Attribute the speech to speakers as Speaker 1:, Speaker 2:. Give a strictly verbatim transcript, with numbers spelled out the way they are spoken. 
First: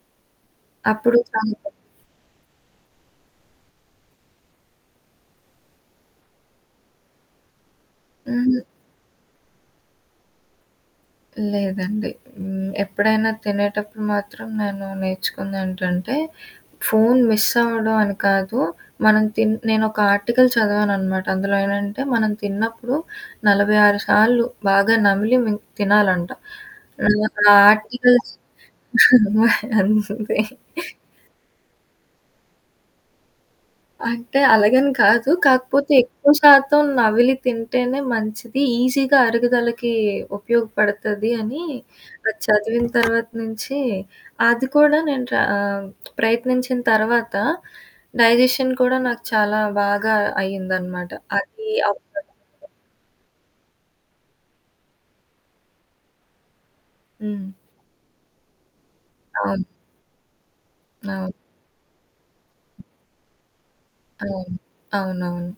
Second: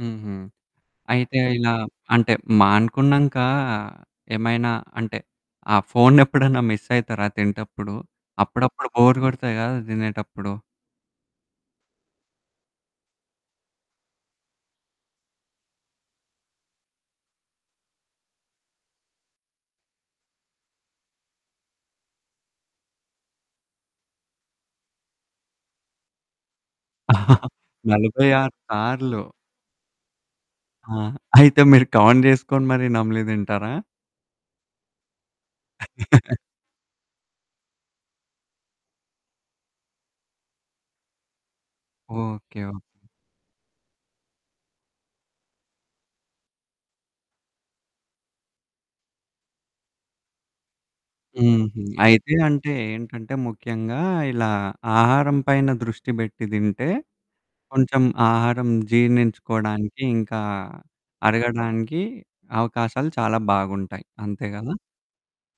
Speaker 1: హుహు.
Speaker 2: అప్పుడు
Speaker 1: అయితే ఇలా
Speaker 2: [unintelligible]
Speaker 1: అంటే మానుకున్నంకా ఏమైనా అంటే, ఆ ఫోన్ ఎప్పుడన్నా మిస్సయితరా తింటప్పుడు?
Speaker 2: హుహు.
Speaker 1: అప్పుడప్పుడు బోర్ గొడతది కదా! దినేటప్పుడు.
Speaker 2: లేదండి. హ్మ్. ఎప్పుడైనా తినేటప్పుడు మాత్రం నేను నేర్చుకుందేంటంటే ఫోన్ మిస్ అవ్వడం అని కాదు. మనం తిన్ నేనొక ఆర్టికల్ చదవాననమాట. అందులో ఏంటంటే, మనం తిన్నప్పుడు నలబై ఆరు సార్లు బాగా నమిలి మిం తినాలంట. ఆ
Speaker 1: నలబై
Speaker 2: ఆర్టికల్స్
Speaker 1: ఆరు సార్లు.
Speaker 2: అంతే.
Speaker 1: ఆ! అయితే మీరు కౌంట్ జేసుకొని మరి నమలి దింటారా?
Speaker 2: అంటే అలగని కాదు. కాకపోతే ఎక్కువ శాతం నవిలి తింటేనే మంచిది. ఈజీగా అరుగుదలకి ఉపయోగపడతది అని అది
Speaker 1: ఓకే.
Speaker 2: చదివిన
Speaker 1: ఓకే.
Speaker 2: తర్వాత నుంచి అది కూడా నేను ట్రా ఆహ్, ప్రయత్నించిన తర్వాత, డైజెషన్ కూడా నాకు చాలా బాగా అయిందనమాట. అది
Speaker 1: హుహు. అయితే అంటే
Speaker 2: [unintelligible]
Speaker 1: ఏంటంటే ముఖ్యంగా ఇలా ఆహారం పైన దృష్టి బెట్టి దింటే,
Speaker 2: హ్మ్.
Speaker 1: కొంచెం ఆహారం
Speaker 2: అవును.
Speaker 1: జీర్ణించుకోడానికి ఇంకా,
Speaker 2: అవును.
Speaker 1: అరగడానికి అవకాశాలు చాలా బాగుంటాయి. అంతే
Speaker 2: హ్మ్.
Speaker 1: కదా!
Speaker 2: అవునవును.